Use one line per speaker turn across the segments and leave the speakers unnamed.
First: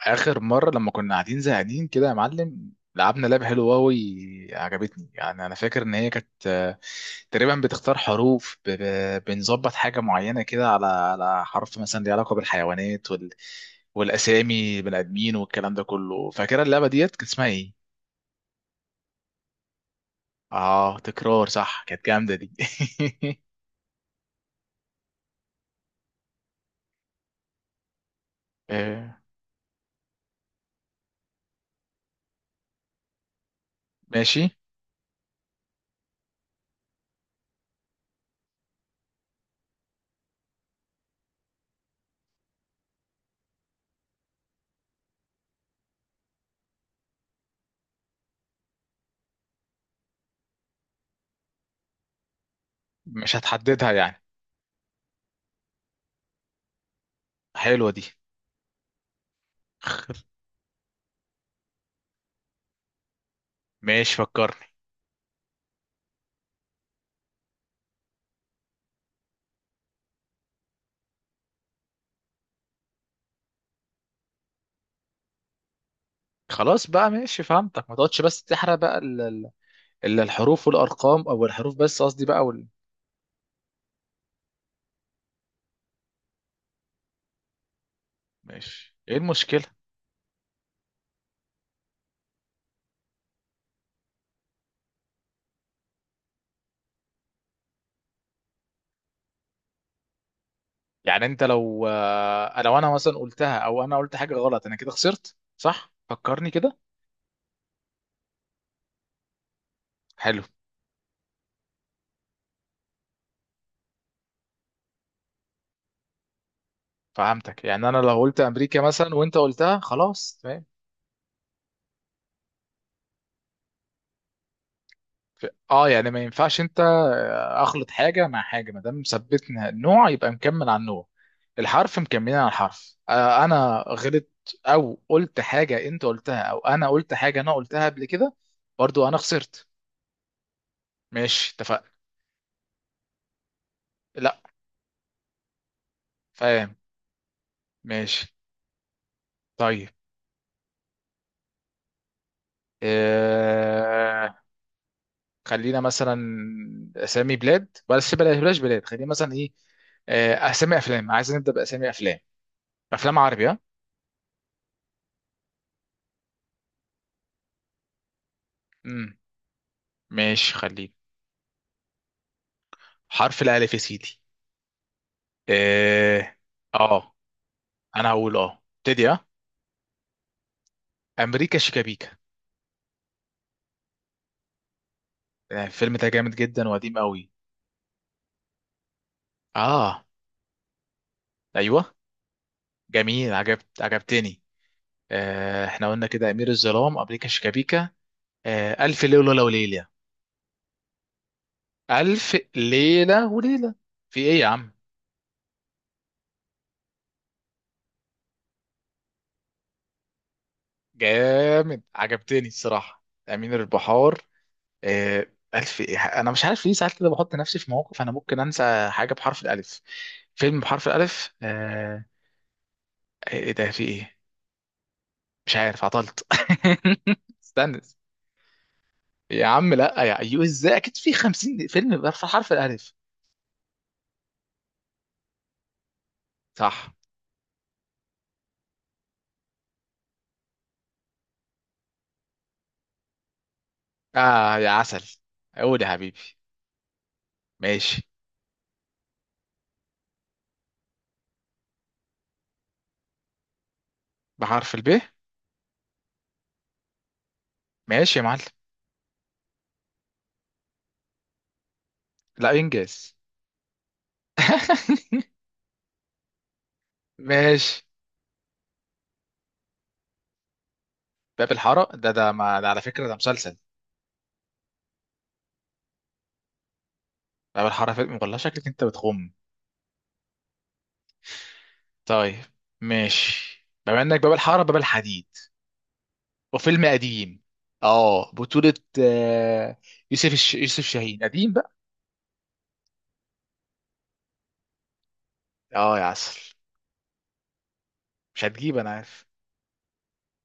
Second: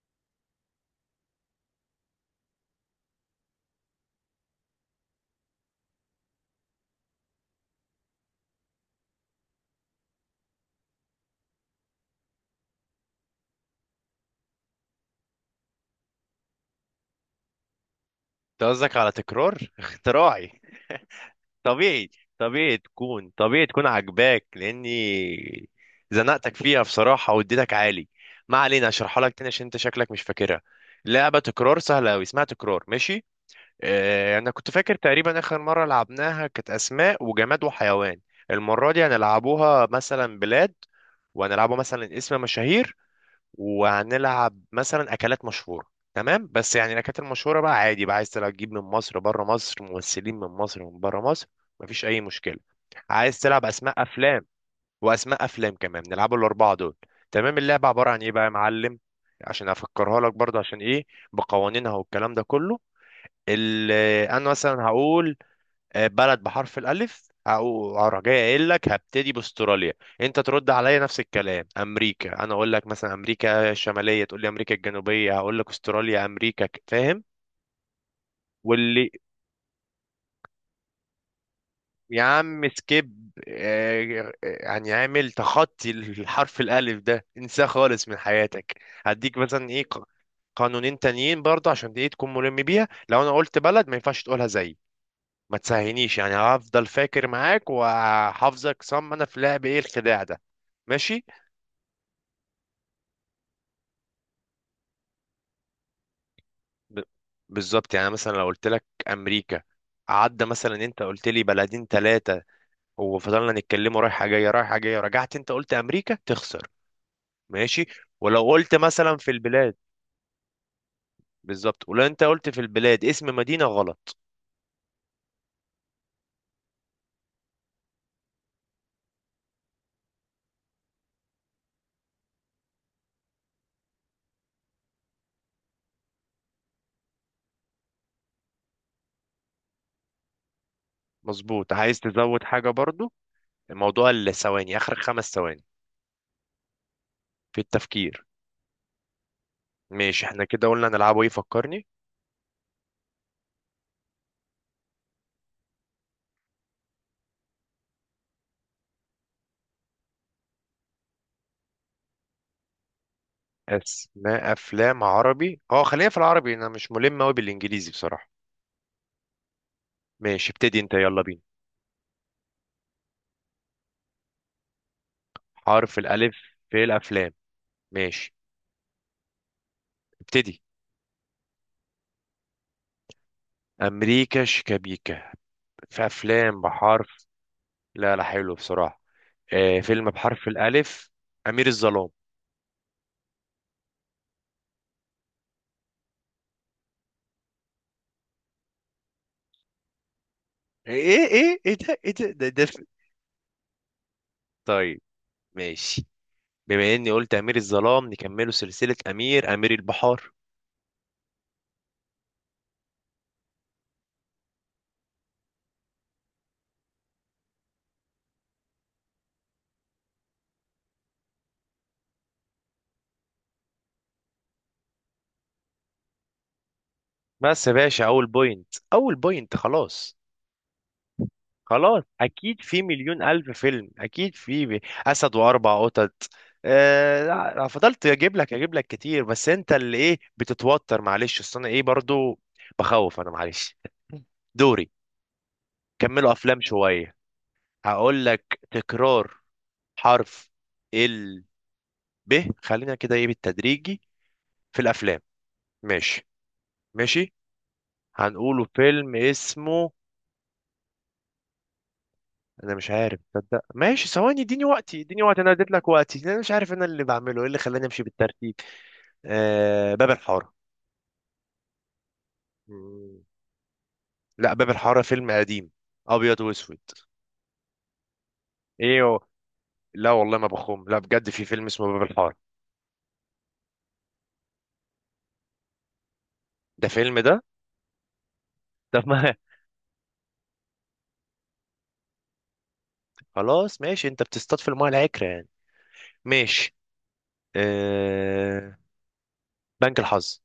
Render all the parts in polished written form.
اخر مره لما كنا قاعدين زهقانين كده يا معلم، لعبنا لعبه حلوه قوي. عجبتني يعني. انا فاكر ان هي كانت تقريبا بتختار حروف، بنظبط حاجه معينه كده على حرف مثلا ليه علاقه بالحيوانات والاسامي بني ادمين والكلام ده كله. فاكره اللعبه ديت كانت اسمها ايه؟
انت قصدك على تكرار؟ اختراعي.
اه تكرار، صح، كانت
طبيعي
جامده دي.
طبيعي تكون عجباك، لاني زنقتك فيها بصراحه واديتك عالي. ما علينا، اشرحها
آه،
لك تاني عشان انت شكلك مش فاكرها. لعبه تكرار سهله قوي، اسمها تكرار، ماشي. اه،
ماشي.
انا كنت فاكر تقريبا اخر مره لعبناها كانت اسماء وجماد وحيوان. المره دي هنلعبوها مثلا بلاد، وهنلعبوا مثلا اسم مشاهير، وهنلعب مثلا اكلات مشهوره. تمام، بس يعني الاكلات المشهوره بقى عادي، بقى عايز تلعب تجيب من مصر بره مصر، ممثلين من مصر ومن بره مصر، مفيش اي مشكله.
مش
عايز تلعب
هتحددها
اسماء
يعني.
افلام واسماء افلام كمان؟ نلعبوا الاربعه دول. تمام، اللعبه
حلوه دي.
عباره عن ايه بقى يا معلم، عشان افكرها لك برضه، عشان ايه بقوانينها والكلام ده كله. ال-
ماشي،
انا
فكرني.
مثلا هقول بلد بحرف الألف، أو أروح جاي قايل لك هبتدي بأستراليا. أنت ترد عليا نفس الكلام أمريكا، أنا أقول لك مثلا أمريكا الشمالية، تقول لي أمريكا الجنوبية، هقول لك أستراليا، أمريكا
خلاص بقى،
فاهم؟
ماشي فهمتك. ما تقعدش بس تحرق بقى
واللي
إلا الحروف والأرقام، أو الحروف بس
يا
قصدي بقى
عم سكيب، يعني عامل تخطي، الحرف الألف ده انساه خالص من حياتك.
ماشي. إيه
هديك
المشكلة؟
مثلا إيه، قانونين تانيين برضه عشان دي تكون ملم بيها، لو أنا قلت بلد ما ينفعش تقولها زي ما تسهينيش، يعني هفضل فاكر معاك وهحافظك صم، انا في لعب ايه الخداع ده؟ ماشي.
يعني أنت لو لو أنا مثلا قلتها، أو أنا قلت حاجة غلط، أنا كده خسرت صح؟ فكرني كده.
ب... بالظبط، يعني مثلا لو قلت لك امريكا
حلو،
عدى، مثلا انت قلت لي بلدين ثلاثه وفضلنا نتكلموا رايحه جايه رايحه جايه، رجعت انت قلت امريكا، تخسر.
فهمتك.
ماشي،
يعني أنا لو قلت
ولو قلت
أمريكا مثلا
مثلا في
وأنت
البلاد،
قلتها، خلاص تمام.
بالظبط، ولو انت قلت في البلاد اسم مدينه غلط.
اه، يعني ما ينفعش انت اخلط حاجه مع حاجه. ما دام ثبتنا النوع، يبقى مكمل على النوع، الحرف مكملين على الحرف. انا غلط، او قلت حاجه انت قلتها، او انا قلت حاجه انا قلتها قبل كده، برضو انا خسرت. ماشي
مظبوط،
اتفقنا.
عايز تزود حاجه برضو؟ الموضوع
لا.
الثواني، اخر خمس ثواني
فاهم.
في التفكير.
ماشي. طيب.
ماشي، احنا كده قلنا نلعبه ايه، فكرني.
آه... خلينا مثلا اسامي بلاد. بس بلاش بلاش بلاد، خلينا مثلا ايه، اسامي افلام. عايز نبدا باسامي افلام، افلام عربي، ها؟
اسماء افلام عربي، اه خلينا في العربي، انا مش ملم قوي بالانجليزي بصراحه.
امم.
ماشي،
ماشي
ابتدي
خلينا.
انت، يلا بينا.
حرف الالف يا سيدي.
حرف
اه.
الالف في
اه
الافلام،
انا
ماشي،
هقول، اه ابتدي، اه
ابتدي.
امريكا شيكابيكا.
امريكا شيكابيكا.
الفيلم
في
ده جامد
افلام
جدا وقديم
بحرف،
قوي.
لا لا حلو بصراحه، آه
اه
فيلم بحرف الالف، امير
ايوه
الظلام.
جميل، عجبتني. احنا قلنا كده امير الظلام، امريكا شيكابيكا، الف ليله وليله.
ايه ايه ايه إيه ده ايه ده
ألف
ده, ده في-
ليلة وليلة. في إيه يا عم؟
طيب، ماشي، بما اني قلت امير الظلام نكمله سلسله، امير، امير البحار.
جامد، عجبتني الصراحة، أمير البحار. آه، ألف إيه؟ أنا مش عارف ليه ساعات كده بحط نفسي في مواقف أنا ممكن أنسى حاجة بحرف الألف، فيلم بحرف الألف. إيه إيه ده، في إيه؟ مش عارف، عطلت.
بس يا
استنى.
باشا، اول بوينت اول
يا
بوينت،
عم لا،
خلاص.
يا أيوه إزاي، أكيد في 50 فيلم
خلاص
بحرف، حرف
اكيد في
الألف.
مليون الف فيلم، اكيد في اسد واربع قطط.
صح.
آه لا، فضلت اجيب لك كتير، بس انت اللي ايه بتتوتر، معلش اصل انا ايه برضو بخوف انا، معلش.
آه يا
دوري،
عسل. قول يا حبيبي.
كملوا افلام شويه،
ماشي.
هقول لك تكرار حرف ال ب، خلينا كده ايه بالتدريجي
بحرف
في
الب.
الافلام، ماشي، ماشي،
ماشي يا معلم.
هنقوله فيلم اسمه.
لا،
انا مش
إنجاز.
عارف تصدق، ماشي ثواني اديني وقتي اديني وقتي، انا اديت لك وقتي، انا مش عارف انا اللي بعمله ايه اللي
ماشي.
خلاني امشي بالترتيب. باب الحاره.
باب الحارة؟ ده ما ده على فكرة ده
مم.
مسلسل.
لا، باب الحاره فيلم قديم، ابيض واسود.
باب الحارة فيلم، والله شكلك انت
ايه هو؟
بتخم.
لا والله ما بخوم، لا بجد في فيلم اسمه باب الحاره.
طيب، ماشي. بما انك باب الحارة، باب الحديد، وفيلم
ده فيلم
قديم.
ده،
اه بطولة
طب ما.
آه، يوسف شاهين، قديم بقى.
خلاص ماشي، انت بتصطاد في المايه العكره يعني.
اه يا عسل.
ماشي،
مش هتجيب،
آه
انا عارف.
بنك الحظ.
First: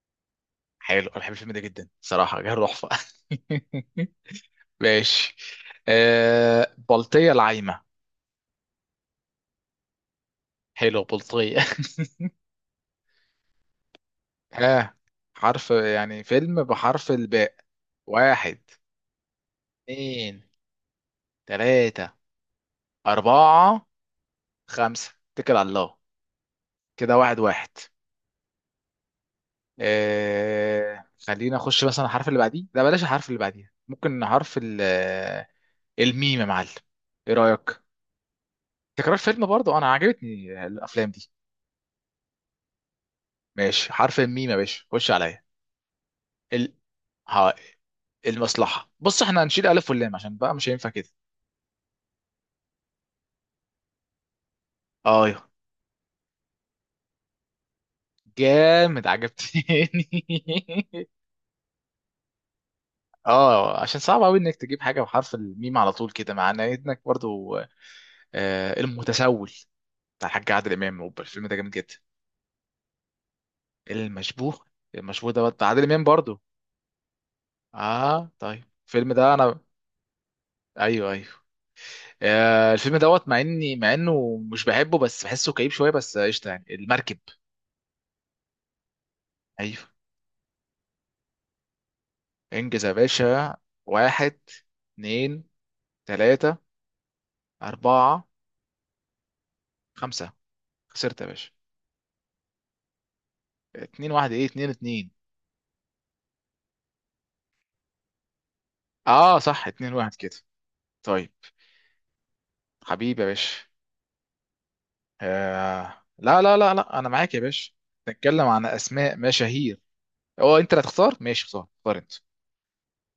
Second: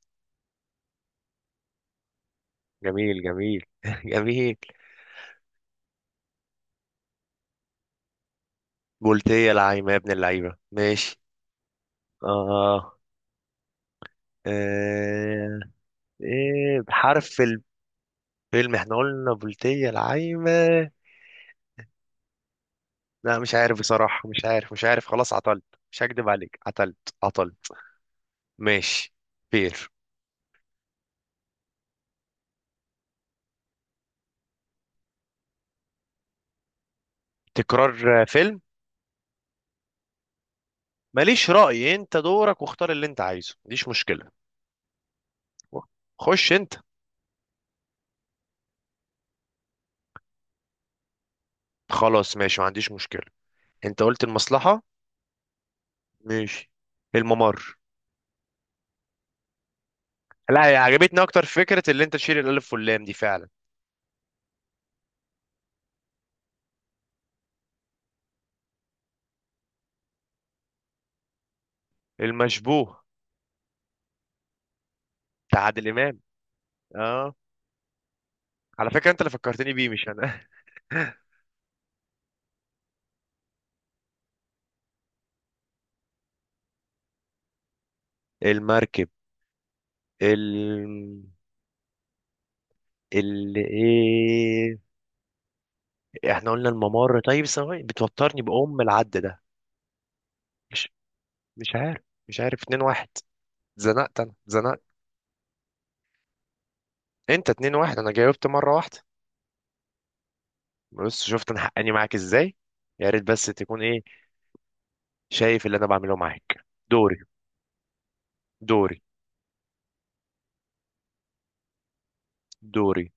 حلو، انا بحب الفيلم ده جدا صراحة، جه تحفة.
جميل جميل، جميل.
ماشي. بلطية العايمة.
قلت ايه يا لعيب يا ابن اللعيبه،
حلو،
ماشي،
بلطية.
اه.
ها.
آه،
حرف، يعني فيلم
ايه
بحرف
بحرف،
الباء. واحد،
الفيلم احنا قلنا بلطية
اتنين،
العايمة.
تلاتة،
لا مش عارف
أربعة،
بصراحة، مش عارف مش عارف،
خمسة،
خلاص
اتكل
عطلت،
على الله.
مش هكدب عليك عطلت،
كده واحد واحد.
عطلت. ماشي، فير،
خلينا أخش مثلا الحرف اللي بعديه. لا بلاش الحرف اللي بعديه، ممكن حرف ال الميم يا معلم. إيه رأيك؟
تكرار، فيلم.
تكرار فيلم برضه، أنا عجبتني الأفلام دي.
ماليش رأي، انت دورك، واختار اللي انت عايزه، مفيش
ماشي، حرف
مشكلة.
الميم يا باشا، خش عليا.
خش انت.
ال... ها... المصلحة. بص احنا هنشيل ألف واللام، عشان بقى مش هينفع كده.
خلاص ماشي، ما عنديش مشكلة، انت قلت المصلحة.
أيوه.
ماشي، الممر.
جامد، عجبتني.
لا هي عجبتني اكتر فكرة اللي انت تشيل الالف واللام دي فعلا.
اه عشان صعب قوي انك تجيب حاجه بحرف الميم على طول كده، مع انك برضو المتسول، بتاع الحاج عادل امام، أوبا، الفيلم ده جامد جدا.
المشبوه
المشبوه. المشبوه ده
بتاع
بتاع عادل
عادل
امام
امام،
برضو.
اه،
اه طيب،
على فكرة
الفيلم
انت اللي
ده انا،
فكرتني بيه، مش انا.
ايوه ايوه، الفيلم دوت، مع اني، مع انه مش بحبه، بس بحسه كئيب شويه، بس قشطه يعني، المركب.
المركب.
ايوه.
ال
انجز يا باشا.
ال
واحد،
ايه؟
اتنين،
احنا
تلاته،
قلنا الممر، طيب ثواني
اربعه،
بتوترني بأم العد ده،
خمسه،
مش
خسرت يا باشا.
مش عارف، مش عارف، اتنين واحد.
اتنين
زنقت،
واحد.
انا
ايه اتنين،
زنقت،
اتنين؟
انت اتنين واحد، انا جاوبت مرة واحدة.
اه صح، اتنين واحد كده.
بص
طيب،
شفت انا حقاني معاك ازاي، يا
حبيبي
ريت
يا
بس
باشا.
تكون ايه، شايف اللي انا بعمله
لا لا
معاك.
لا لا، انا
دوري،
معاك يا باشا. نتكلم عن
دوري،
اسماء مشاهير. هو انت اللي هتختار؟ ماشي، اختار، اختار انت.
دوري.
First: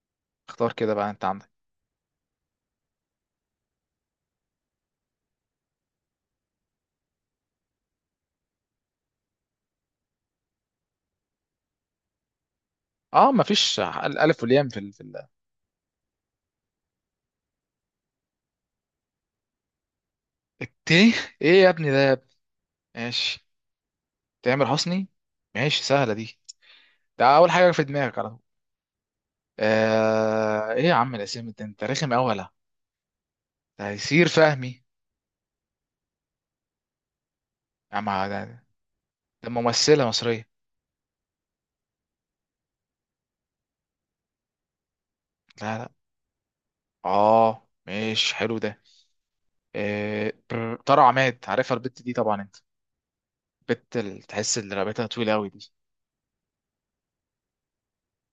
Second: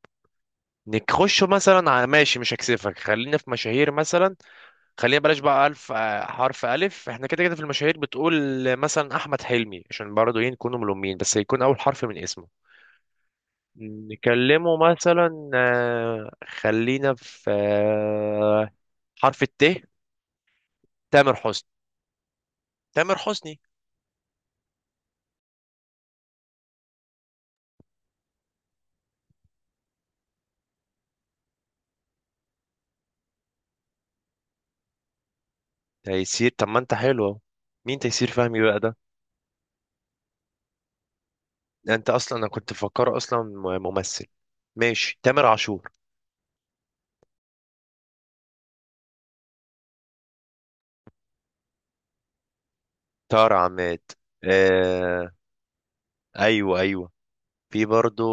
اختار كده بقى انت
نخش
عندك.
مثلا على، ماشي مش هكسفك، خلينا في مشاهير مثلا، خلينا بلاش بقى ألف، حرف ألف احنا كده كده، في المشاهير بتقول مثلا أحمد حلمي، عشان برضه ايه نكون ملومين بس يكون أول حرف من اسمه.
اه، مفيش الف والياء في
نكلمه مثلا خلينا في حرف الت،
الت.
تامر
ايه يا
حسني.
ابني ده، يا ابني؟
تامر
ماشي،
حسني،
تامر حسني. ماشي سهله دي، ده اول حاجه في دماغك على طول. ايه يا عم الاسامي ده، انت رخم قوي ولا؟ تيسير فهمي.
تيسير، طب ما انت حلو اهو،
يا
مين
عم
تيسير فهمي
ده،
بقى ده؟
ده ممثله مصريه.
ده انت اصلا انا كنت مفكره اصلا ممثل. ماشي، تامر
لا
عاشور.
لا، اه ماشي حلو ده. طارق عماد. عارفها البت دي طبعا انت،
تار
بت
عماد،
اللي تحس اللي رقبتها
آه...
طويله قوي دي.
ايوه ايوه، في برضو،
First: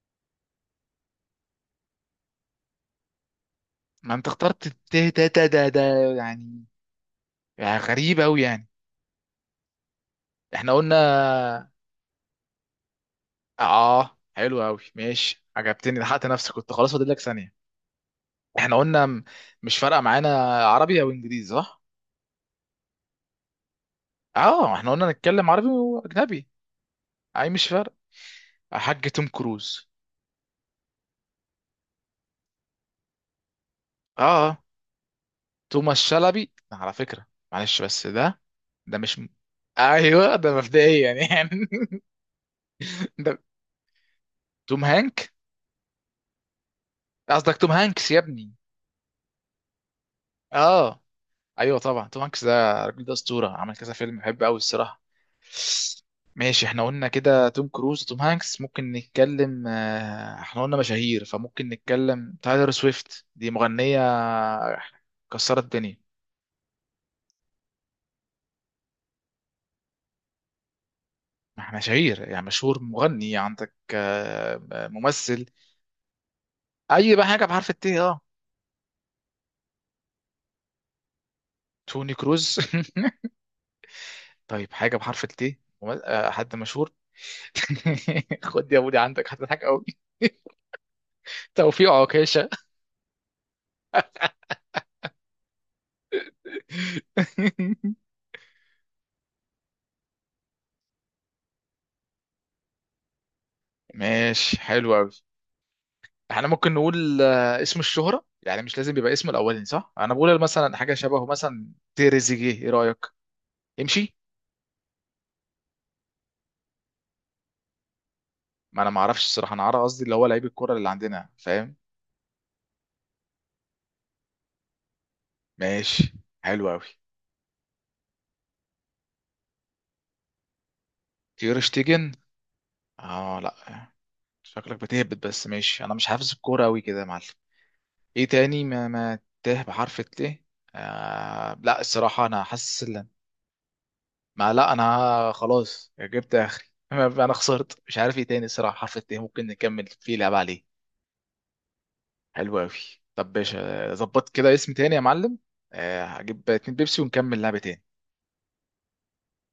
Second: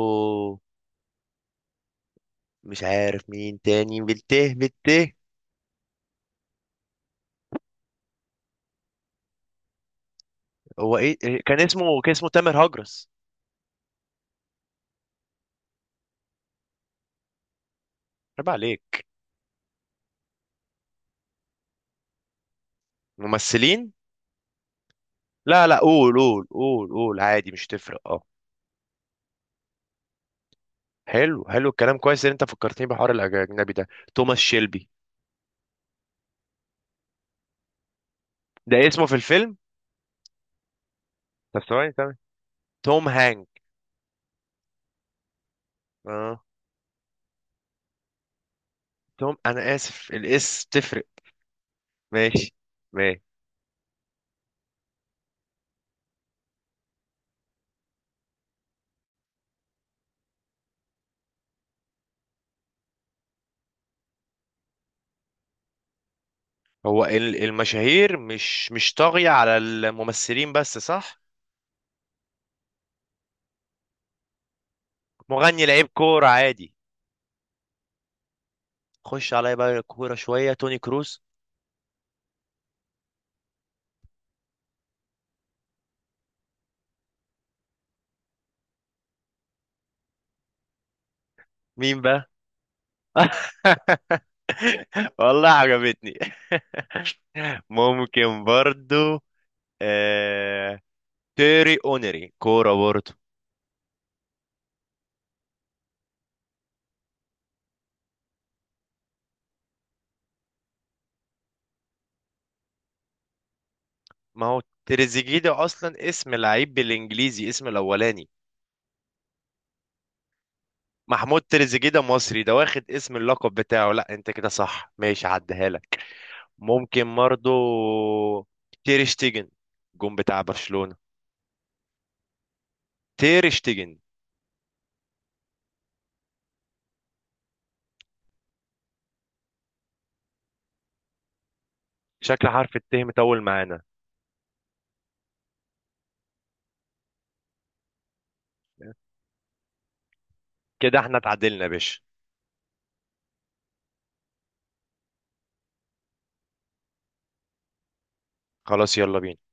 مش عارف مين تاني،
ما انت
بالته
اخترت ده.
بالته
ده يعني، يعني غريب قوي يعني. احنا
هو ايه كان
قلنا،
اسمه كان اسمه تامر هجرس،
اه حلو قوي، ماشي عجبتني. لحقت نفسك، كنت خلاص فاضل لك ثانيه.
عيب
احنا
عليك.
قلنا مش فارقه معانا، عربي او انجليزي صح؟
ممثلين،
اه، احنا قلنا نتكلم عربي
لا لا قول
واجنبي.
قول قول قول
اي
عادي مش
مش فارق.
تفرق، اه.
حاج توم كروز.
حلو حلو، الكلام كويس ان انت فكرتني بحوار الاجنبي ده،
اه.
توماس
آه.
شيلبي.
توماس شلبي على فكرة، معلش بس ده،
ده
ده
اسمه في
مش
الفيلم،
ايوه، ده مبدئيا يعني.
طب ثواني، تمام، توم
ده
هانك.
توم هانك.
اه،
قصدك توم هانكس يا ابني.
توم انا اسف،
اه
تفرق.
ايوه طبعا. توم هانكس،
ماشي،
ده الراجل ده
ماشي.
اسطورة، عمل كذا فيلم بحبه قوي الصراحة. ماشي. احنا قلنا كده توم كروز وتوم هانكس. ممكن نتكلم احنا قلنا مشاهير، فممكن نتكلم تايلر سويفت، دي مغنية كسرت الدنيا.
هو المشاهير مش طاغية على الممثلين بس، صح؟
ما احنا مشاهير، يعني مشهور مغني عندك، ممثل.
مغني لعيب كورة عادي،
اي بقى حاجه بحرف الت اه.
خش عليا بقى كورة، شوية، توني كروز.
توني كروز. طيب، حاجه بحرف الت، حد مشهور. خد يا بودي عندك هتضحك قوي. توفيق
مين بقى؟
عكاشه.
والله عجبتني، ممكن برضو. آه... تيري اونري، كورة برضو.
ماشي، حلو قوي. احنا ممكن نقول اسم الشهرة يعني، مش لازم يبقى اسم الاولاني صح؟ انا بقول مثلا حاجة شبهه، مثلا تريزيجيه، ايه رأيك؟ امشي.
ما هو تريزيجيه ده اصلا اسم لعيب بالانجليزي اسم الاولاني.
ما انا ما اعرفش الصراحة، انا عارف قصدي اللي هو لعيب الكرة اللي عندنا،
محمود
فاهم؟
تريزيجيه ده مصري، ده واخد اسم اللقب بتاعه، لا انت كده صح ماشي، عديها لك.
ماشي، حلو قوي.
ممكن برضو، تير شتيجن، جون بتاع برشلونة،
تير شتيجن. اه
تير
لا،
شتيجن.
شكلك بتهبط بس. ماشي انا مش حافظ الكوره قوي كده يا معلم. ايه تاني؟ ما تاه بحرف الت. لا، الصراحه انا
شكل حرف
حاسس
الت
ان
مطول معانا،
ما لا، انا خلاص جبت اخري. انا خسرت، مش عارف ايه تاني الصراحه. حرف الت ممكن نكمل فيه، لعب عليه.
كده احنا اتعادلنا يا باشا.
حلو قوي. طب باشا، ظبط كده اسم تاني يا معلم. هجيب 2 بيبسي ونكمل لعبه تاني.
خلاص يلا بينا.